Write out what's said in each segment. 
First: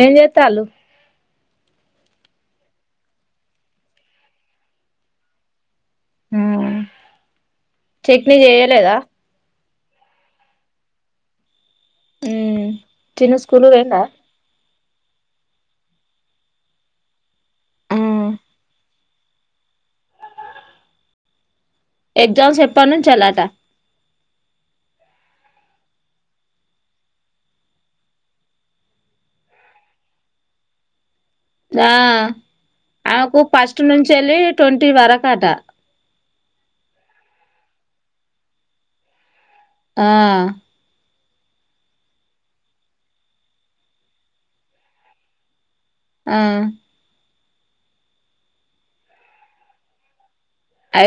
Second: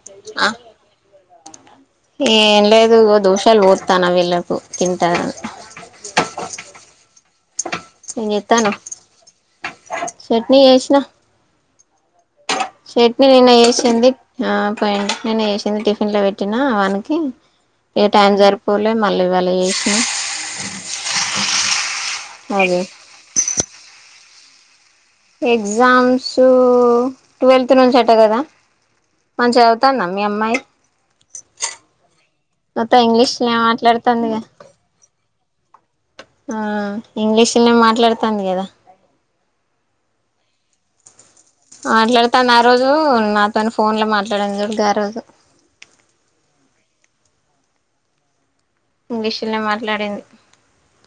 ఏం ఆ చేత్తాళ్ళు ఆ ఏం లేదు ఇగో దోశలు వొత్తన్న ఇళ్లకు తింటారు చట్నీ చేయలేదా చట్నీ చేసిన చట్నీ చిన్న నిన్న స్కూల్ పోయిందా చేసింది ఆ అ పోయిడి నేను వేసింది టిఫిన్ లో పెట్టినా వానికి ఏ టైం సరిపోలే మళ్ళీ ఇవాళ చేసిన ఎగ్జామ్స్ అదే ఎప్పానుంచిలాట ఎగ్జామ్స్ ట్వల్త్ నుంచి అట కదా మంచిగా చదువుతాందా మీ అమ్మాయి ఆ మొత్తం ఆమెకు ఇంగ్లీష్నే ఫస్ట్ నుంచి ఎళ్ళి మాట్లాడుతుందిగా ట్వంటీ వరకట ఆ ఇంగ్లీషునే మాట్లాడతాంది కదా ఆ మాట్లాడతాను ఆ రోజు నాతో ఫోన్ లో మాట్లాడాను చూడు గా రోజు ఆ ఇంగ్లీషునే మాట్లాడింది అఐ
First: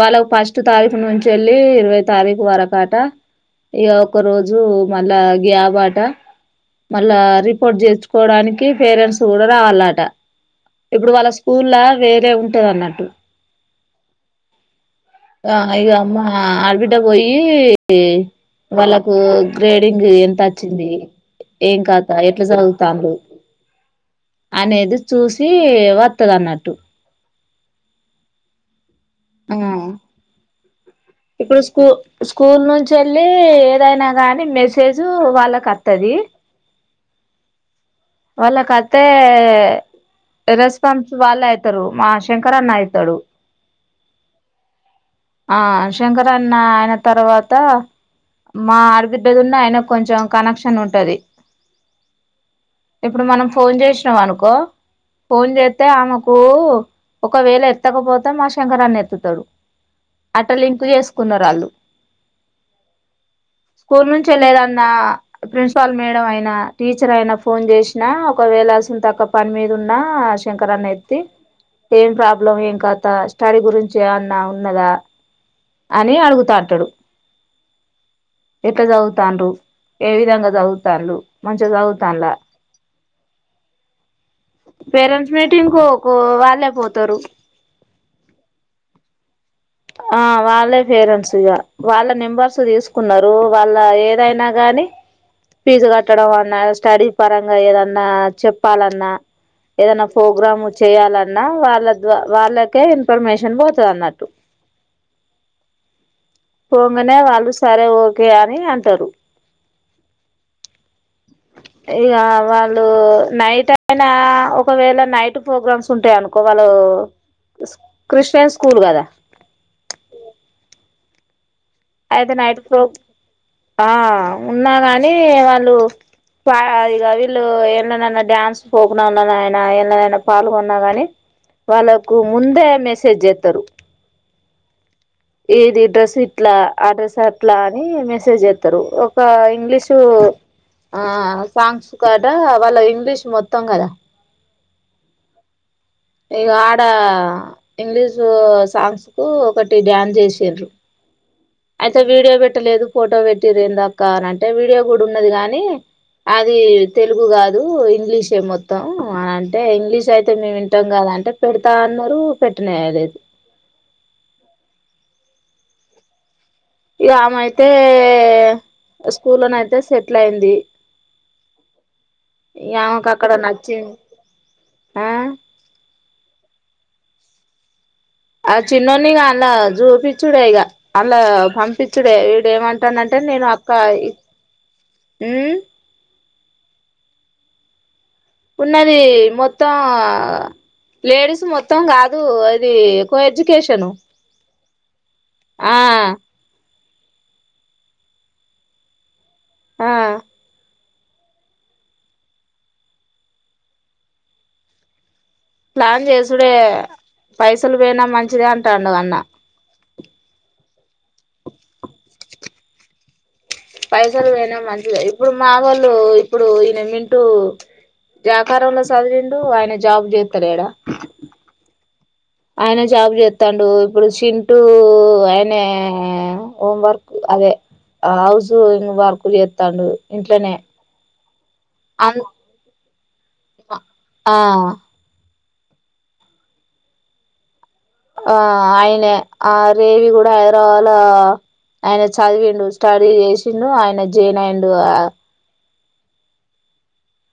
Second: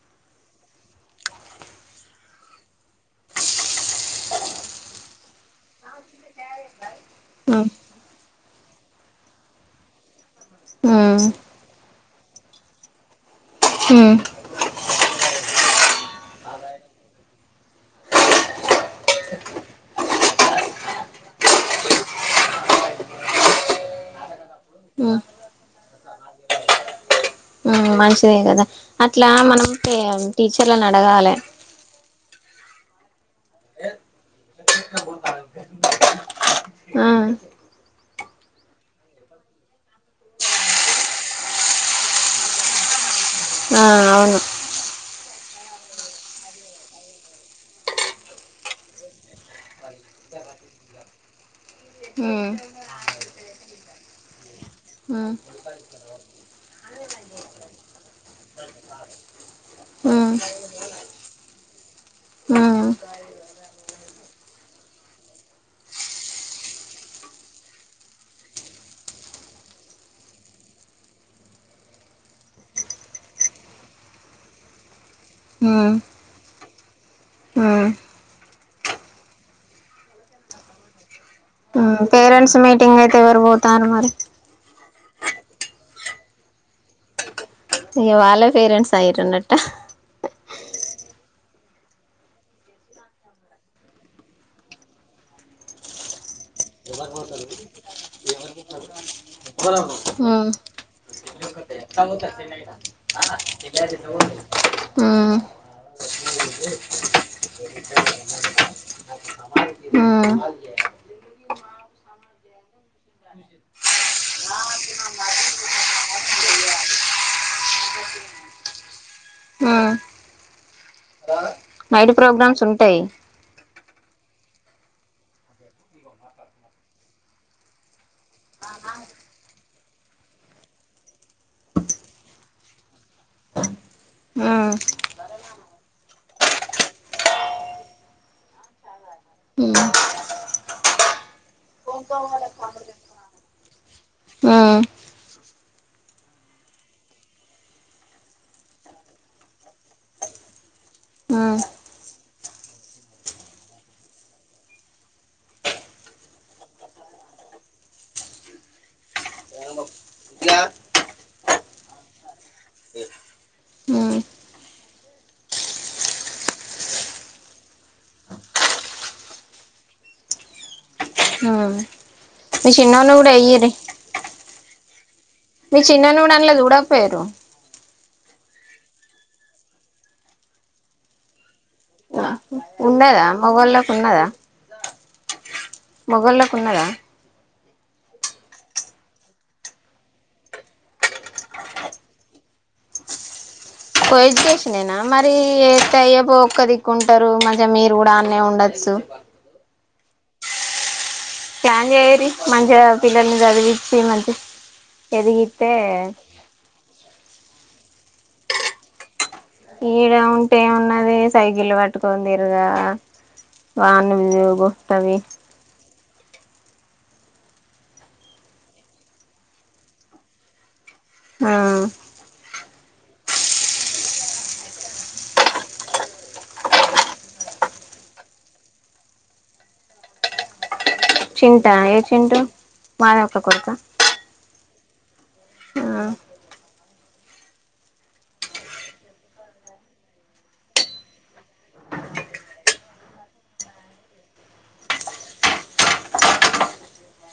వాళ్ళకు ఫస్ట్ తారీఖు నుంచి వెళ్ళి ఇరవై తారీఖు వరకు ఎం అట ఇ ఒక రోజు మళ్ళా గ్యాబాట మళ్ళా రిపోర్ట్ చేర్సుకోవడానికి పేరెంట్స్ కూడా రావాలంట ఇప్పుడు వాళ్ళ స్కూల్ల వేరే ఉంటది అన్నట్టు ఉమ్ ఇక అమ్మ ఆడబిడ్డ పోయి వాళ్ళకు గ్రేడింగ్ ఎంత వచ్చింది ఏం కాద ఎట్లా జదువుతుర్రు అనేది చూసి వస్తది అన్నట్టు మంచిదే కదా అట్లా ఆ మనం టీచర్ ఇప్పుడు స్కూ స్కూల్ నుంచి మళ్ళి ఏదైనా గాని మెసేజ్ వాళ్ళకి వస్తది ఆ వాళ్ళక అత్తే రెస్పాన్స్ వాళ్ళు అవుతారు మా శంకర్ అన్న అవుతాడు ఆ అవును ఆ శంకరన్న అయిన తర్వాత మా ఆడబిడ్డదిన్న అయిన కొంచెం కనెక్షన్ ఉంటుది ఆ ఇప్పుడు మనం ఫోన్ చేసినాం అనుకో ఫోన్ చేస్తే ఆమెకు ఒకవేళ ఎత్తకపోతే మా శంకరన్ని ఎత్తుతాడు అట్టలు ఇం కు చేసుకున్నారు వాళ్ళు స్కూల్ నుంచ లేదన్న ప్రిన్సిపాల్ మేడం అయినా టీచర్ అయినా ఫోన్ చేసినా ఒకవేళ అస తక్క పని మీద ఉన్నా శంకరా అన్న ఎత్తి ఏం ప్రాబ్లం ఏం కాతా స్టడీ గురించి అన్నా ఉన్నదా అని అడుగుతాంటాడు ఎట్లా చదువుతానుర ఏ విధంగా చదువుతాను ఉమ్ పేరెంట్స్ మీటింగ్ అయితే ఎవరు పోతారు మరి పేరెంట్స్ మీటింగ్కు వాళ్ళే పోతారు అయ్యో వాళ్ళ పేరెట్స్ అయ్యిరు అన్నట్టు ఆ వాళ్ళే పేరెంట్స్ ఇగా వాళ్ళ నెంబర్స్ తీసుకున్నారు వాళ్ళ ఏదైనా కానీ ఫీజు కట్టడం అన్నా స్టడీ పరంగా ఏదన్నా చెప్పాలన్నా ఏదైనా ప్రోగ్రామ్ చేయాలన్నా వాళ్ళ ద వాళ్ళకే ఇన్ఫర్మేషన్ పోతది అన్నట్టు పొంగనే వాళ్ళు సరే ఓకే అని అంటారు ఇక వాళ్ళు నైట్ అయిన ఒకవేళ నైట్ ప్రోగ్రామ్స్ ఉంటాయనుకో వాళ్ళు క్రిస్టియన్ స్కూల్ కదా అయితే నైట్ ప్రోగ్రామ్స్ ప్రో ఉంటాయి ఆ ఉన్నా కానీ వాళ్ళు పా ఇది వీళ్ళు ఎందులో నన్న డ్యాన్స్ పోకున ఉన్నా ఆయనా ఎన్ననైనా పాల్గొన్నా గానీ వాళ్ళకు ముందే మెసేజ్ చేస్తారు ఏది డ్రస్ ఇట్లా ఆ డ్రస్ అట్లా అని మెసేజ్ చేస్తారు ఒక ఇంగ్లీషు ఆ సాంగ్స్ కాద వాళ్ళ ఇంగ్లీషూ మొత్తం కదా ఇగా ఆడ ఇంగ్లీషు సాంగ్స్ కు ఒకటి డ్యాన్స్ చేసారు అయితే వీడియో పెట్టలేదు ఫోటో పెట్టిర దాకా అనింటే వీడియో కూడా ఉన్నది కానీ అది తెలుగు కాదు ఇంగ్లీషే మొత్తం అని అంటే ఇంగ్లీష్ అయితే మేము ఇంటం కద అంటే పెడతా అన్నారు పెట్నా లేదు ఇక ఆమె అయితే స్కూల్ లోనే అయితే సెటిల్ అయింది మీ ఇగ ఆమెకు చిన్నోన్ని కూడా అక్కడ వేయిరి నచ్చింది ఆ మీ చిన్నోన్ని కూడా అనలేదు ఊదాకా పోయారు ఆ చిన్నోన్నిగ అలా చూపిచ్చుడే ఈ అల్ పంపి చుడే ఉండదా మగళ్ల్లోకి ఉన్నదా ఉమ్ మొగల్లోకి ఉన్నాదా ఉన్నది మొత్తం లేడీస్ మొత్తం కాదు అది కో ఎడ్యు కో అడ్యుకేషనేనా మరి ఆ ఎతేఅయ్యే ఒక్కతి కుంటారు మంచిగా మీరు కూడా అన్నే ఉండొచ్చు ఆ జాయిన్ చెయ్యిర్రి మంచిగ పిల్లని చదివిచ్చి మంచి ఎదిగితే ప్లాన్ చేసుడే పైసలు పోయినా మంచిదే అంటాడు అన్న ఈడ ఉంటే ఏమున్నది సైకిళ్ల్ పట్టుకని తిరుగా పైసలు పోయినా మంచిదే ఇప్పుడు మా వోళ్ళు ప్పుడు ఇప్పుడు ఈయన మింటూ జాకారంలో చదివిండు ఆయన జాబ్ు చేత్త లేడా ఆ ఆయన జాబ్ చేతండు ఇప్పుడు చింటూ ఆయనే హోం వర్క్ అదే హౌస్ వర్క్ చేస్తాడు ఇంట్లనే చింటా ఏ చింటు. మాధవక్క కొడుకా. ఆ ఆ. ఆ అయినే ఆ రేవి కూడా హైదరాబాదుల ఆయన చదివిండు స్టడీ చేసిండు ఆయన జైనైండు అ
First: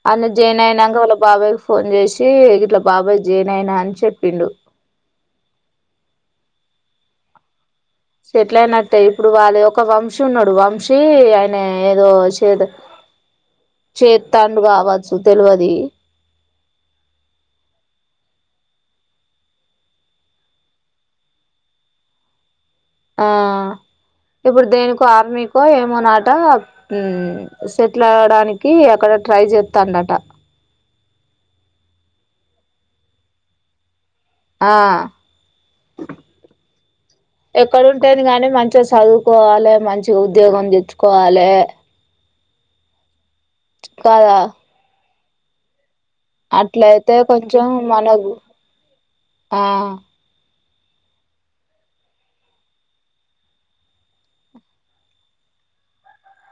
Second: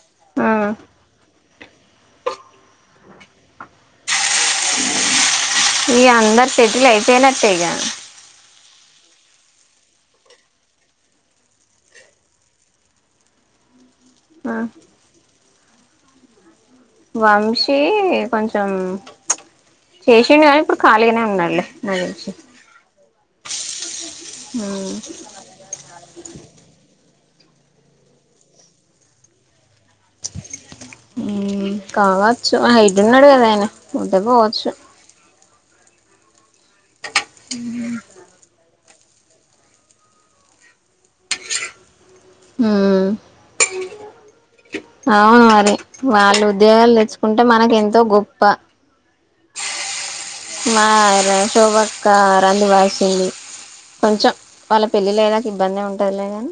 అన్నే ఆ జైన్ అయినాక వాళ్ళ బాబాయిక్కి ఫోన్ చేసి ఇట్లా బాబాయ్ జెయిన్ అయినా అని చెప్పిండు. ఇగ అందరు సెటిల్ అయిపోయినట్టే ఇగ. సెట్లైనట్టే ఇప్పుడు వాళ్ళ ఒక వంశీ ఉన్నాడు వంశీ ఆయన ఏదో చే చేతండు ఆ కావచ్చు తెలువది. వంశీ కొంచెం చేసిండు కానీ ఇప్పుడు ఖాళీగానే ఉన్నాడులే నాకు తెలిసి. ఆ. ఇప్పుడు దేనికో ఆర్మీకో ఎమోనాటా హు సెటిల్ అవడానికి అక్కడ ట్రై చేతందట. కావచ్చు హెయిట్టున్నాడు కదా ఆయన. పోతే పోవచ్చు. ఎక్కడ ఉంటేంది కాని మంచిగా సదువుకోవలె మంచిగా ఉద్యోగం తెచ్చుకోవాలే. ఉమ్. కాద. అవును మరి. వాళ్ళు ఉద్యోగాలు అట్లయితే తెచ్చుకుంటే కొంచెం మనకి ఎంతో మనకు గొప్ప. ఆ మా ర శోభక్క రంది బసింది కొంచెం వాళ్ళ పెళ్ళిలయ్యేదక ఇబ్బందే ఉంటదిలేగాని.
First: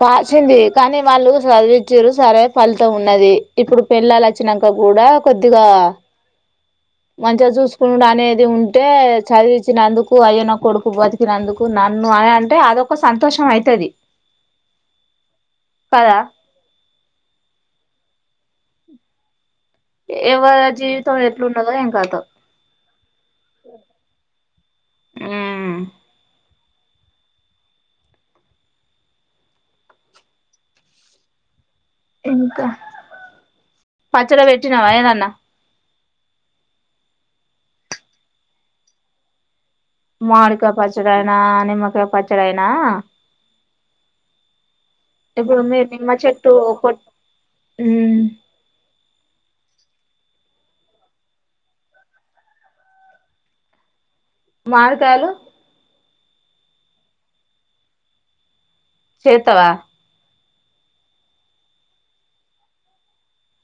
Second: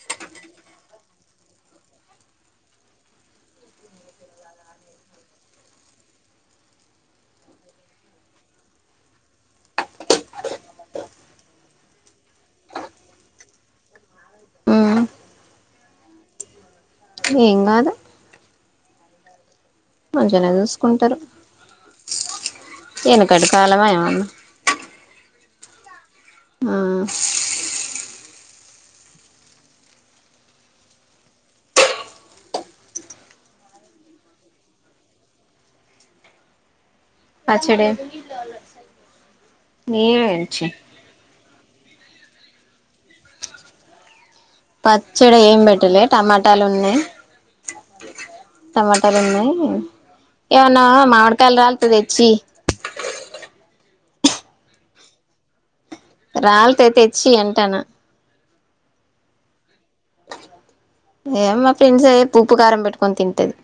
పాసింది కానీ వాళ్ళు సాధివిచ్చిరు సరే ఫలితం ఉన్నది ఇప్పుడు పెళ్ళాలు వచ్చినక్క కూడా కొద్దిగా. మంచిగా చూసుకుడు అనేది ఉంటే చదివించినందుకు అయ్యే నా కొడుకు బతికినందుకు నన్ను అని అంటే అదొక సంతోషం అయితది. ఉమ్. కదా. ఏంకాదు. మంచిగానే ఎవరి చూసుకుంటారు జీవితం ఎట్లున్నదో ఏం కథో ఎనుకటి కాలమా ఏమన్నా. ఆ. ఇంకా పచ్చడ పెట్టినవ ఏదన్న. పచ్చడే. మడికాయి పచ్చడయినా. దానిమ్మకాయ్ పచ్చడైన. పచ్చడి ఏం ఇప్పుడు మీరు పెట్టలే నిమ్మ చెట్టు టమాటాలు ఉన్నాయి కొట్ మ్మ్ టమాటాలు ఉన్నాయి. ఏమన్న మామిడికాయలు రాల్తే తెచ్చీయ్యి. మామిడికాయలు రాల్తే తెచ్చియ్యి అంటానా చేస్తావా ఏ మా ఫ్రెండ్స్ ఏ ఉప్పు ఉప్పు కారం పెట్టుకొని తింటది.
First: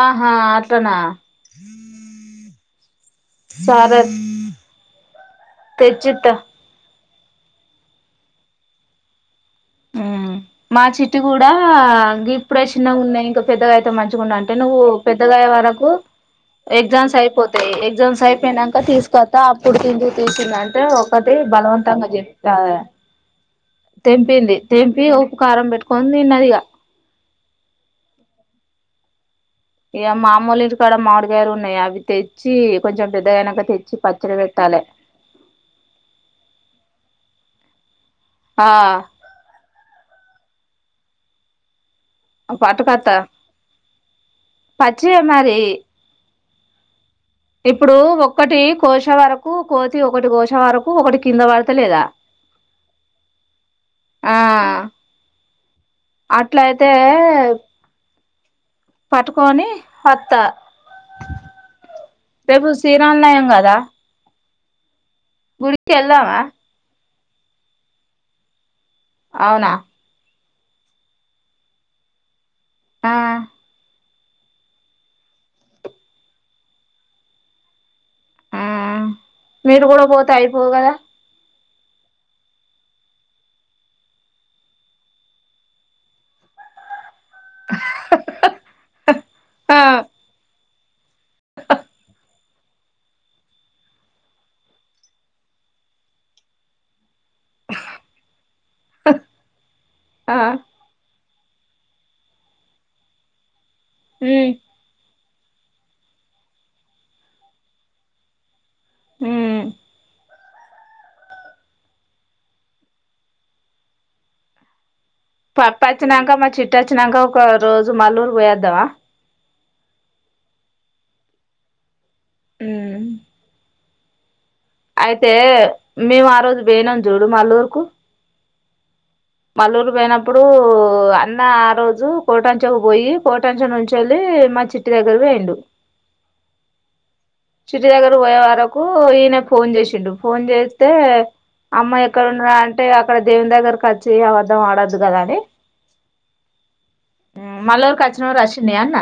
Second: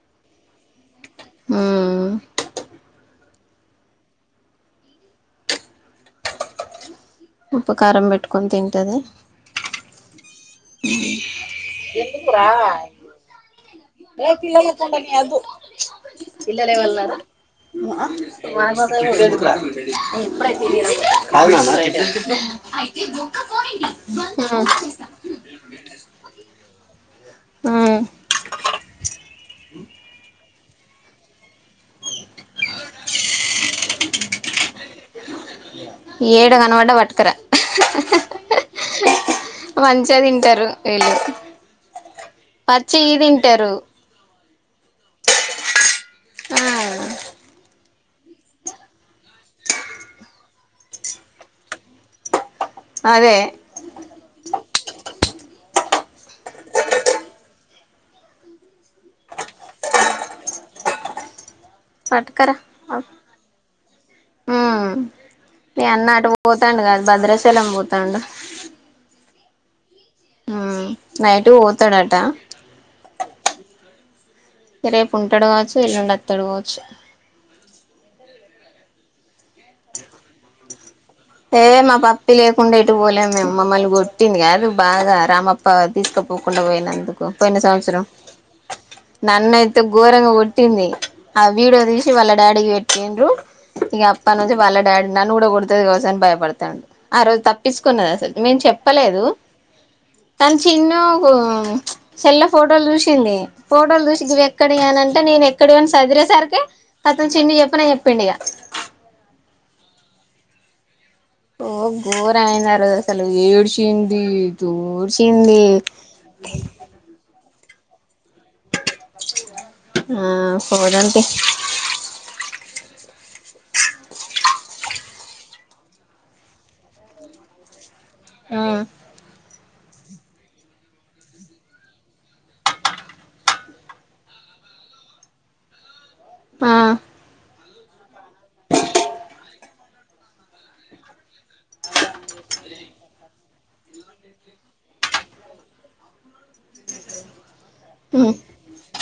ఆహా అట్లానా. ఉమ్ సరే తెచ్చిత్త. ఉప్పుకారం పెట్టుకొని తింటది. మ్మ్ మా చిట్టి కూడా గిప్పుడే చిన్నగున్నాయి ఇంక పెద్దగైతే మంచిగుండు అంటే నువ్వు పెద్దగయే వరకు ఎగ్జామ్స్ అయిపోతాయి ఎగ్జామ్స్ అయిపోయినాక తీసుకోతా అప్పుడు తిందు తి చిన్న అంటే ఒకటి బలవంతంగా ఆ తెంపింది. కారం పెట్టుకని తిన్నదిగా ఆ ఇక మామూలే ఇంటి కాడ మామిడికాయలు ఉన్నాయి అవి తె చ్చి కొంచెం పెద్దదైనకా తెచ్చి పచ్చడి పేట్టాల [inaudible] మంచం సరే వెళ్ళు పట్టుకత్త పచ్చివి తింటరు పచ్చివే మరి ఆ ఇప్పుడు ఒక్కటి కోశ వరకు కోతి ఒకటి కోశ వరకు ఒకటి కింద పడత లేదా అదే అట్ల అయితే పటు కొని అత్త పట్టుకరా రేపు శ్రీరామ నయం కదా ఆ మీ గుడికి అన్న అటు వెళ్దామా పోతాండు కాదు భద్రచలం పోతాండు అవునా నైట్ కు పోతాడట ఆ రేపు ఉంటాడు కావచ్చు ఎల్లుండి వత్తాడు కావచ్చు ఆ మీరు కూడా పోతే అయిపోవు కదా ఏ మా పప్పి లేకుండా ఇటు పోలేము మే మమ్మల్ని కొట్టింది కాదు బాగా రామప్ప తీసుకపోకుండా పోయినందుకు పోయిన సంవత్సరం ఆ నన్నైయితే గోరంగా గొట్టి పట్టింది ఆ వీడియో తీసి వాళ్ళ డాడీకి పెట్టిండ్రు ఇగ పని వచ్చి వాళ్ళ డాడీ నన్ను కూడ కొడతది కచ్చు అని భయపడతండూ ఆ రోజు తపిచకున్నది అసలు మేం చెప్పలేదు ఆ తను చిన్న ఓ చెల్ల ఫోటోలు చూసింది ఫోటోలు చూసి ఇవి ఉమ్ ఎక్కడయనంటే అంటే నేను ఎక్కడ పోనా చదిరే సరికె అతం చిన్ని చెప్పన చెప్పిం ఇగ ఉమ్ ఓ గోరమైంది ఆరోజు అసలు ఏడ్చింది దోడ్ పప్ప వచ్చినాక మా చిట్టొచ్చినాక ఇ రోజు మాలూరు పోయాద్దామ ఆ పోదం తీ హమ్ అయితే మేము ఆ రోజు బెనాం చూడు మల్లూరుకు ఆ మల్లూరు పోయినప్పుడు అన్న ఆ రోజు కోటాంచకు పోయి కోటాంచా నుంచి వెల్లి మా చిట్టి దగ్గర పోయిండు ఆ చిటి దగ్గర పోయే వరకు ఈయన ఫోన్ చేసిండు ఫోన్ చేస్తే అమ్మాయి ఎక్కడ ఉన్నద అంటే అక్కడ దేవున్ దగ్గరకి వచ్చి అ వద్దాం ఆడద్దు కదా అని మల్లూరుకిచ్చిన ఉమ్ రసిండ అన్న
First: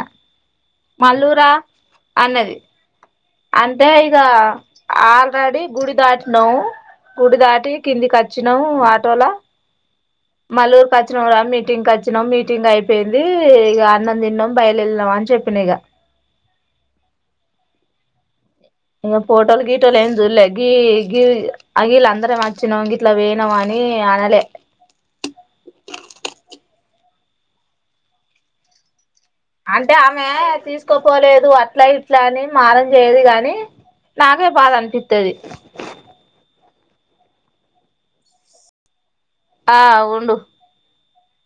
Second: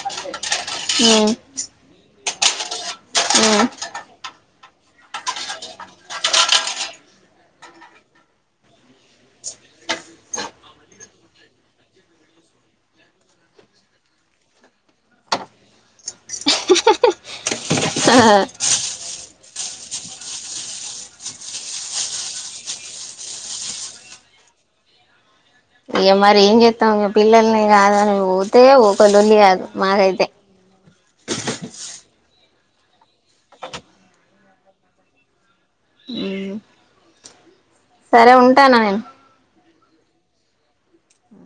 ఉమ్ మల్లూరా అన్నది ఉమ్ అంతే ఇగ ఆల్రాడి గుడి దాటినావ్ గుడి దాటి కిందికి అచ్చినం ఆటోల మల్లూరుకి వచ్చినం రా మీటింగ్కి వచ్చినాం మీటింగ్ అయిపోయింది ఇగ అన్నం తిన్నాం బయలు వెళ్ళినాం అని చెప్పిన ఇగ ఆ ఇం ఫటోలు గీటోలే చూల్లే గీ గీ అగీల్ అందరం మచిన గిట్ల పోయినమ్ అని అనలే ఇ మరి ఏం చేస్తాం పిల్లల్ని కాద పోతే కొలులి కదు మాకైతే ఉసుక్కపోలేదు అట్ల ఇట్ల అని మారం చేయదు గాని నాకే బాధ అనిపిత్తది సరే ఉంటాన నేను ఆ ఉండు ఆ